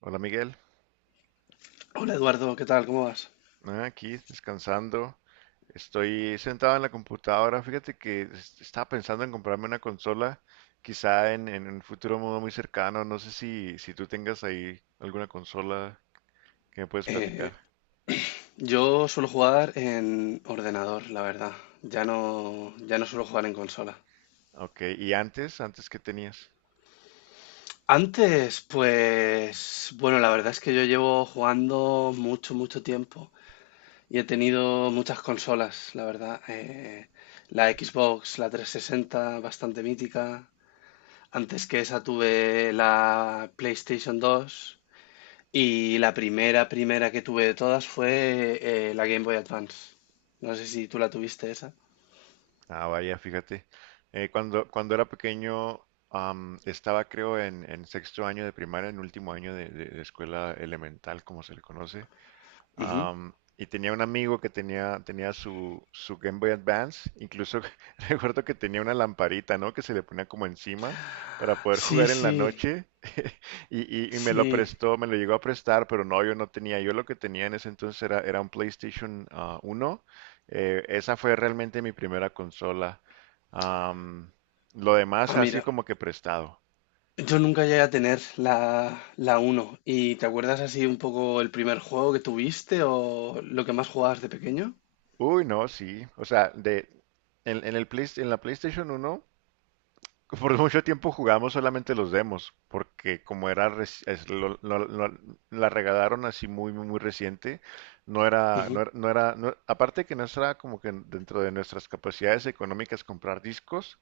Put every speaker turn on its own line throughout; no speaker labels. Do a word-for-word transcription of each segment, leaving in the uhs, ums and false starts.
Hola Miguel.
Hola Eduardo, ¿qué tal? ¿Cómo vas?
Ah, aquí descansando. Estoy sentado en la computadora. Fíjate que es- estaba pensando en comprarme una consola, quizá en, en un futuro muy, muy cercano. No sé si, si tú tengas ahí alguna consola que me puedes
Eh,
platicar.
yo suelo jugar en ordenador, la verdad. Ya no, ya no suelo jugar en consola.
Ok, ¿y antes? ¿Antes qué tenías?
Antes, pues, bueno, la verdad es que yo llevo jugando mucho, mucho tiempo y he tenido muchas consolas, la verdad. Eh, la Xbox, la tres sesenta, bastante mítica. Antes que esa tuve la PlayStation dos. Y la primera, primera que tuve de todas fue eh, la Game Boy Advance. No sé si tú la tuviste esa.
Ah, vaya, fíjate. Eh, cuando, cuando era pequeño, am, estaba creo en, en sexto año de primaria, en último año de de- de escuela elemental, como se le conoce.
Ujú.
Am, y tenía un amigo que tenía, tenía su, su Game Boy Advance, incluso recuerdo que tenía una lamparita, ¿no? Que se le ponía como encima para poder
Sí,
jugar en la
sí,
noche. Y, y- y me lo
sí.
prestó, me lo llegó a prestar, pero no, yo no tenía. Yo lo que tenía en ese entonces era, era un PlayStation ah, uno. Eh, esa fue realmente mi primera consola. Am, lo demás
Ah,
ha sido
mira,
como que prestado.
yo nunca llegué a tener la, la uno. ¿Y te acuerdas así un poco el primer juego que tuviste o lo que más jugabas de pequeño?
Uy, no, sí. O sea, de, en, en el Play- en la PlayStation uno por mucho tiempo jugamos solamente los demos, porque como era reci- es- lo- lo- lo- la regalaron así muy muy muy reciente, no era no
Ujú.
era, no era- no- aparte que no era como que dentro de nuestras capacidades económicas comprar discos.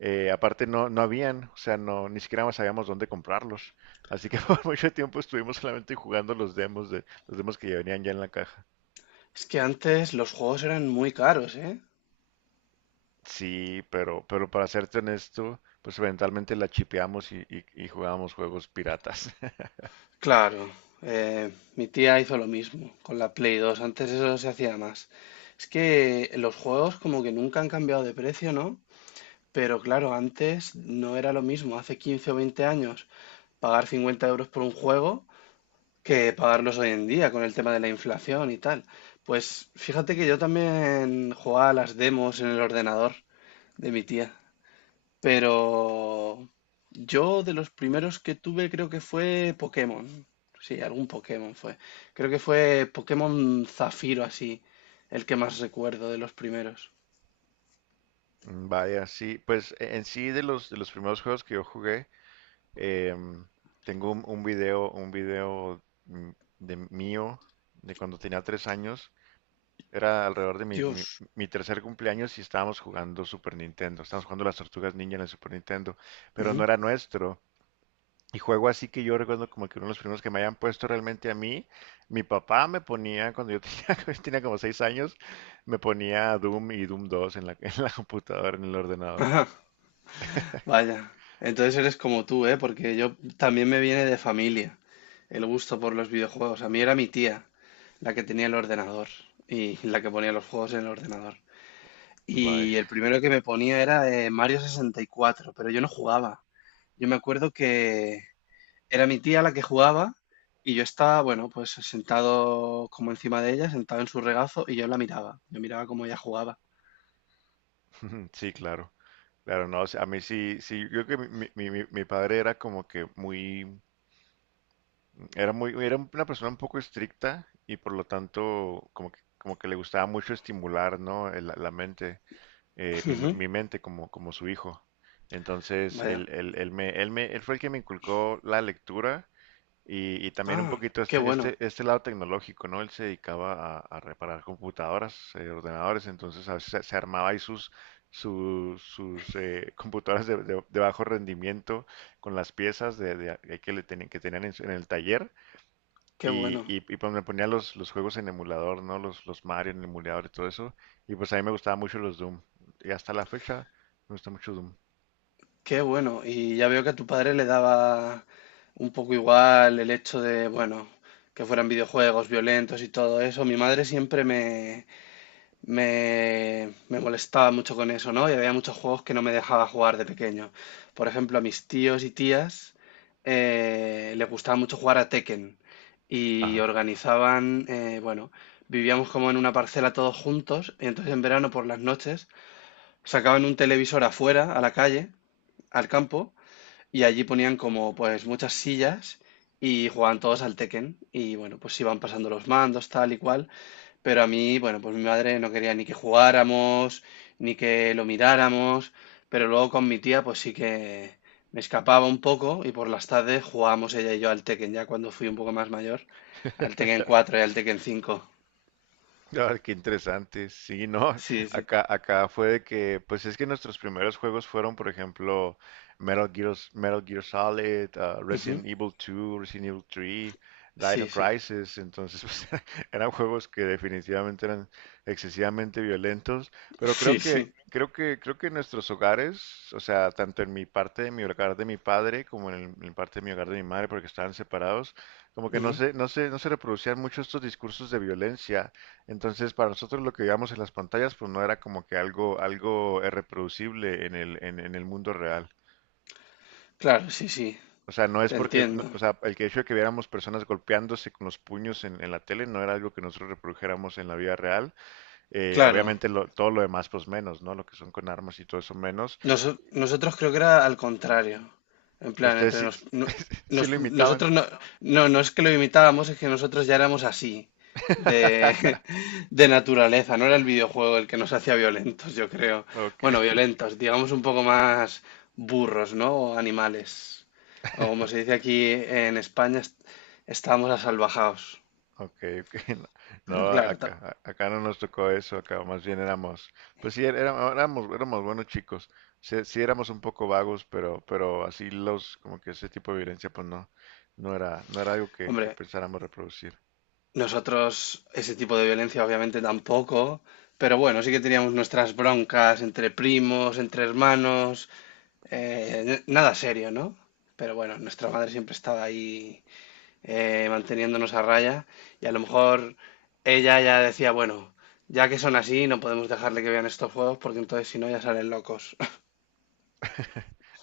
Eh, aparte no no habían, o sea, no ni siquiera sabíamos dónde comprarlos, así que por mucho tiempo estuvimos solamente jugando los demos de los demos que ya venían ya en la caja.
Es que antes los juegos eran muy caros, ¿eh?
Sí, pero pero para serte honesto, pues eventualmente la chipeamos y, y, y jugábamos juegos piratas.
Claro, eh, mi tía hizo lo mismo con la Play dos antes eso se hacía más. Es que los juegos como que nunca han cambiado de precio, ¿no? Pero claro, antes no era lo mismo, hace quince o veinte años, pagar cincuenta euros por un juego que pagarlos hoy en día con el tema de la inflación y tal. Pues fíjate que yo también jugaba a las demos en el ordenador de mi tía, pero yo de los primeros que tuve creo que fue Pokémon. Sí, algún Pokémon fue. Creo que fue Pokémon Zafiro así, el que más recuerdo de los primeros.
Mm, vaya, sí, pues e- en sí de los de los primeros juegos que yo jugué, em, tengo un, un video, un video mm, de mío de cuando tenía tres años. Era alrededor de mi, mi,
Dios.
mi tercer cumpleaños y estábamos jugando Super Nintendo. Estábamos jugando las Tortugas Ninja en el Super Nintendo, pero no
Ujú.
era nuestro. Y juego así que yo recuerdo como que uno de los primeros que me hayan puesto realmente a mí, mi papá me ponía cuando yo tenía, yo tenía como seis años, me ponía Doom y Doom dos en la, en la computadora, en el ordenador.
Ajá. Vaya, entonces eres como tú, ¿eh? Porque yo también me viene de familia el gusto por los videojuegos. A mí era mi tía la que tenía el ordenador y la que ponía los juegos en el ordenador.
Bye.
Y el primero que me ponía era eh, Mario sesenta y cuatro, pero yo no jugaba. Yo me acuerdo que era mi tía la que jugaba y yo estaba, bueno, pues sentado como encima de ella, sentado en su regazo y yo la miraba. Yo miraba cómo ella jugaba.
Sí, claro. Claro, no, a mí sí, sí, yo creo que mi, mi- mi- mi padre era como que muy, era muy, era una persona un poco estricta y por lo tanto como que, como que le gustaba mucho estimular, ¿no? el- La mente, eh, mi,
Ujú.
mi mente como, como su hijo. Entonces,
Vaya.
él, él, él me, él me, él fue el que me inculcó la lectura. Y, y también un
Ah,
poquito
qué
este, este,
bueno,
este lado tecnológico, ¿no? Él se dedicaba a, a reparar computadoras, eh, ordenadores, entonces a veces se, se armaba ahí sus, sus, sus eh, computadoras de, de- de bajo rendimiento con las piezas de, de- de que, le tenían, que tenían en, su- en el taller
qué
y,
bueno.
y, y pues me ponía los, los juegos en emulador, ¿no? Los, los Mario en emulador y todo eso. Y pues a mí me gustaban mucho los Doom. Y hasta la fecha me gusta mucho Doom.
Qué bueno, y ya veo que a tu padre le daba un poco igual el hecho de, bueno, que fueran videojuegos violentos y todo eso. Mi madre siempre me, me, me molestaba mucho con eso, ¿no? Y había muchos juegos que no me dejaba jugar de pequeño. Por ejemplo, a mis tíos y tías eh, les gustaba mucho jugar a Tekken y
Ajá.
organizaban, eh, bueno, vivíamos como en una parcela todos juntos y entonces en verano por las noches sacaban un televisor afuera, a la calle, al campo y allí ponían como pues muchas sillas y jugaban todos al Tekken. Y bueno, pues iban pasando los mandos, tal y cual. Pero a mí, bueno, pues mi madre no quería ni que jugáramos, ni que lo miráramos. Pero luego con mi tía, pues sí que me escapaba un poco y por las tardes jugábamos ella y yo al Tekken, ya cuando fui un poco más mayor, al Tekken cuatro y al Tekken cinco.
Ah, qué interesante. Sí, no,
Sí, sí.
acá, acá fue de que, pues es que nuestros primeros juegos fueron, por ejemplo, Metal Gear, Metal Gear Solid, ah,
Ujú.
Resident Evil dos, Resident Evil tres,
Sí,
Dino
sí.
Crisis. Entonces, pues, eran juegos que definitivamente eran excesivamente violentos. Pero
Sí,
creo que,
sí.
creo que, creo que en nuestros hogares, o sea, tanto en mi parte de mi hogar de mi padre como en el, en parte de mi hogar de mi madre, porque estaban separados, como que no
Ujú.
se, no se, no se reproducían mucho estos discursos de violencia. Entonces, para nosotros lo que veíamos en las pantallas, pues no era como que algo, algo eh, reproducible en el, en, en el mundo real.
Claro, sí, sí.
O sea, no es
Te
porque,
entiendo.
no- o sea, el que hecho de que viéramos personas golpeándose con los puños en, en la tele no era algo que nosotros reprodujéramos en la vida real. Eh,
Claro.
obviamente lo- todo lo demás, pues menos, ¿no? Lo que son con armas y todo eso menos.
Noso- nosotros creo que era al contrario. En plan,
Ustedes
entre
sí,
nos, no-
sí lo
nos-
imitaban.
nosotros no, no, no es que lo imitábamos, es que nosotros ya éramos así, de, de naturaleza. No era el videojuego el que nos hacía violentos, yo creo.
Ok.
Bueno, violentos, digamos un poco más burros, ¿no? O animales. O como se dice aquí en España, est- estábamos asalvajados.
Ok, ok. No,
Pero
no,
claro, ta-
acá, a- acá no nos tocó eso, acá más bien éramos, pues sí, era- era- éramos, éramos buenos chicos, sí, sí éramos un poco vagos, pero, pero así los, como que ese tipo de violencia, pues no, no era, no era algo que, que
hombre,
pensáramos reproducir.
nosotros ese tipo de violencia obviamente tampoco, pero bueno, sí que teníamos nuestras broncas entre primos, entre hermanos, eh, n- nada serio, ¿no? Pero bueno, nuestra madre siempre estaba ahí eh, manteniéndonos a raya y a lo mejor ella ya decía, bueno, ya que son así, no podemos dejarle que vean estos juegos porque entonces si no ya salen locos.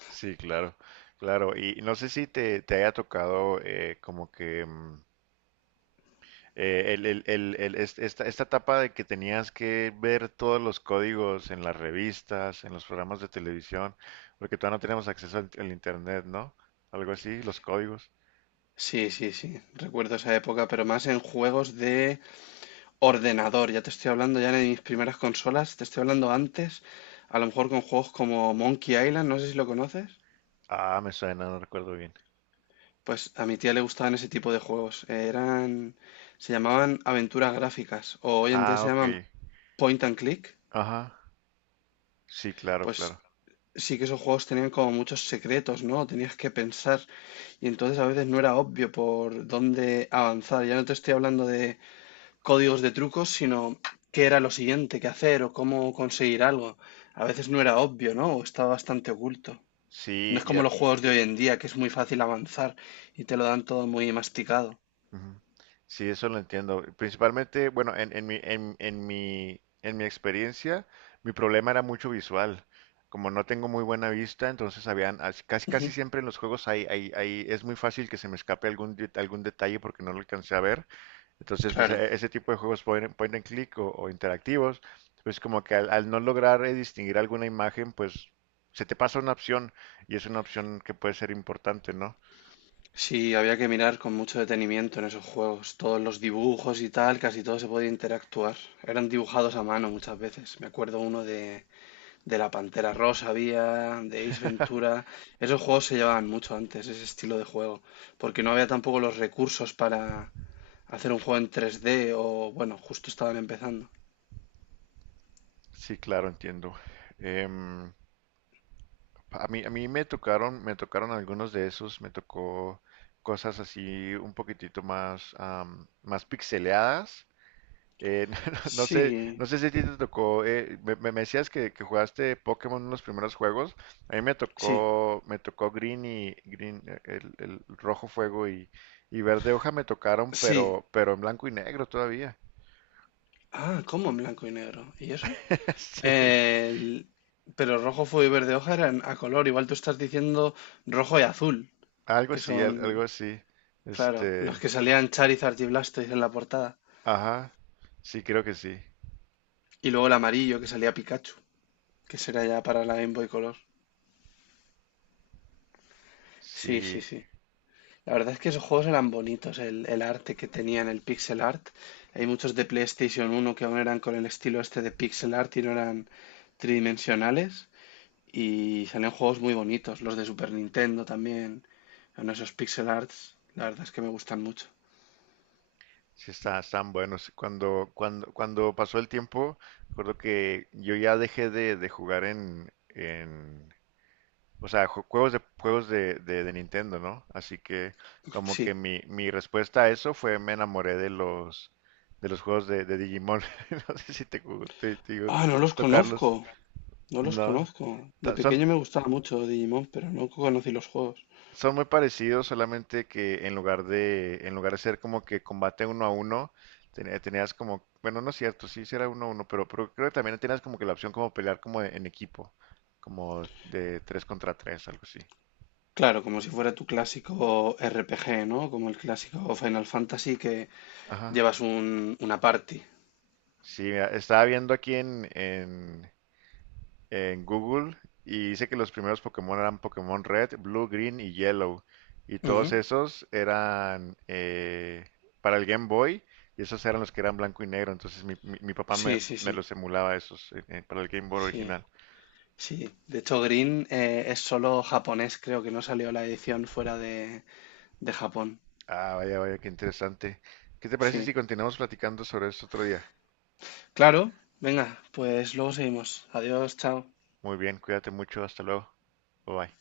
Sí, claro, claro. Y no sé si te, te haya tocado eh, como que mm, eh, el, el- el- el- est- esta, esta etapa de que tenías que ver todos los códigos en las revistas, en los programas de televisión, porque todavía no teníamos acceso al, al internet, ¿no? Algo así, los códigos.
Sí, sí, sí, recuerdo esa época, pero más en juegos de ordenador. Ya te estoy hablando ya de mis primeras consolas, te estoy hablando antes, a lo mejor con juegos como Monkey Island, no sé si lo conoces.
Ah, me suena, no recuerdo bien.
Pues a mi tía le gustaban ese tipo de juegos, eh, eran, se llamaban aventuras gráficas o hoy en día
Ah,
se
ok.
llaman point and click.
Ajá. Sí, claro,
Pues
claro.
sí que esos juegos tenían como muchos secretos, ¿no? Tenías que pensar y entonces a veces no era obvio por dónde avanzar. Ya no te estoy hablando de códigos de trucos, sino qué era lo siguiente que hacer o cómo conseguir algo. A veces no era obvio, ¿no? O estaba bastante oculto. No
Sí,
es como
ya.
los juegos de hoy en día, que es muy fácil avanzar y te lo dan todo muy masticado.
Ujú. Sí, eso lo entiendo. Principalmente, bueno, en, en mi, en, en mi, en mi experiencia, mi problema era mucho visual. Como no tengo muy buena vista, entonces habían, as- casi, casi
Ujú.
siempre en los juegos hay, hay, hay- es muy fácil que se me escape algún, de- algún detalle porque no lo alcancé a ver. Entonces, pues
Claro,
e- ese tipo de juegos point, and point and click o, o interactivos, pues como que al, al no lograr eh, distinguir alguna imagen, pues se te pasa una opción y es una opción que puede ser importante, ¿no?
sí, había que mirar con mucho detenimiento en esos juegos. Todos los dibujos y tal, casi todo se podía interactuar. Eran dibujados a mano muchas veces. Me acuerdo uno de de la Pantera Rosa había, de Ace Ventura. Esos juegos se llevaban mucho antes, ese estilo de juego, porque no había tampoco los recursos para hacer un juego en tres D o, bueno, justo estaban empezando.
Sí, claro, entiendo. Em, a mí, a mí me tocaron, me tocaron algunos de esos, me tocó cosas así un poquitito más, am, más pixeleadas. Eh, no sé,
Sí,
no sé si a ti te tocó, eh, me, me- me decías que, que jugaste Pokémon en los primeros juegos. A mí me
sí,
tocó, me tocó Green y Green, eh, el, el rojo fuego y, y verde hoja me tocaron,
sí.
pero, pero en blanco y negro todavía.
Ah, ¿cómo en blanco y negro? ¿Y eso?
Sí,
El- Pero rojo, fuego y verde hoja eran a color. Igual tú estás diciendo rojo y azul,
algo
que
así, al- algo
son,
así.
claro, los
Este,
que salían Charizard y Blastoise en la portada.
ajá, sí, creo que sí.
Y luego el amarillo que salía Pikachu, que será ya para la Game Boy Color. Sí, sí,
Sí,
sí. La verdad es que esos juegos eran bonitos, el, el arte que tenían, el pixel art. Hay muchos de PlayStation uno que aún eran con el estilo este de pixel art y no eran tridimensionales. Y salían juegos muy bonitos, los de Super Nintendo también. Son esos pixel arts, la verdad es que me gustan mucho.
sí, está, están buenos. Cuando, cuando, cuando pasó el tiempo, recuerdo que yo ya dejé de, de jugar en, en, o sea, ju- juegos de, juegos de, de, de Nintendo, ¿no? Así que como
Sí.
que mi, mi respuesta a eso fue me enamoré de los, de los juegos de, de Digimon. No sé si te, gu- te- te digo,
Ah, no los
tocarlos.
conozco, no los
No.
conozco. De
Ta- Son,
pequeño me gustaba mucho Digimon, pero no conocí los juegos.
son muy parecidos, solamente que en lugar de, en lugar de ser como que combate uno a uno, ten- tenías como, bueno, no es cierto, sí, sí era uno a uno, pero, pero creo que también tenías como que la opción como pelear como en equipo, como de tres contra tres, algo así.
Claro, como si fuera tu clásico R P G, ¿no? Como el clásico Final Fantasy que
Ajá.
llevas un, una party.
Sí, mira, estaba viendo aquí en, en, en Google y dice que los primeros Pokémon eran Pokémon Red, Blue, Green y Yellow. Y todos
Ujú.
esos eran eh, para el Game Boy y esos eran los que eran blanco y negro. Entonces mi, mi- mi papá
Sí,
me,
sí,
me
sí,
los emulaba esos eh, eh, para el Game Boy
sí,
original.
sí. De hecho, Green eh, es solo japonés, creo que no salió la edición fuera de, de Japón.
Ah, vaya, vaya, qué interesante. ¿Qué te parece
Sí,
si continuamos platicando sobre esto otro día?
claro, venga, pues luego seguimos. Adiós, chao.
Muy bien, cuídate mucho, hasta luego. Bye bye.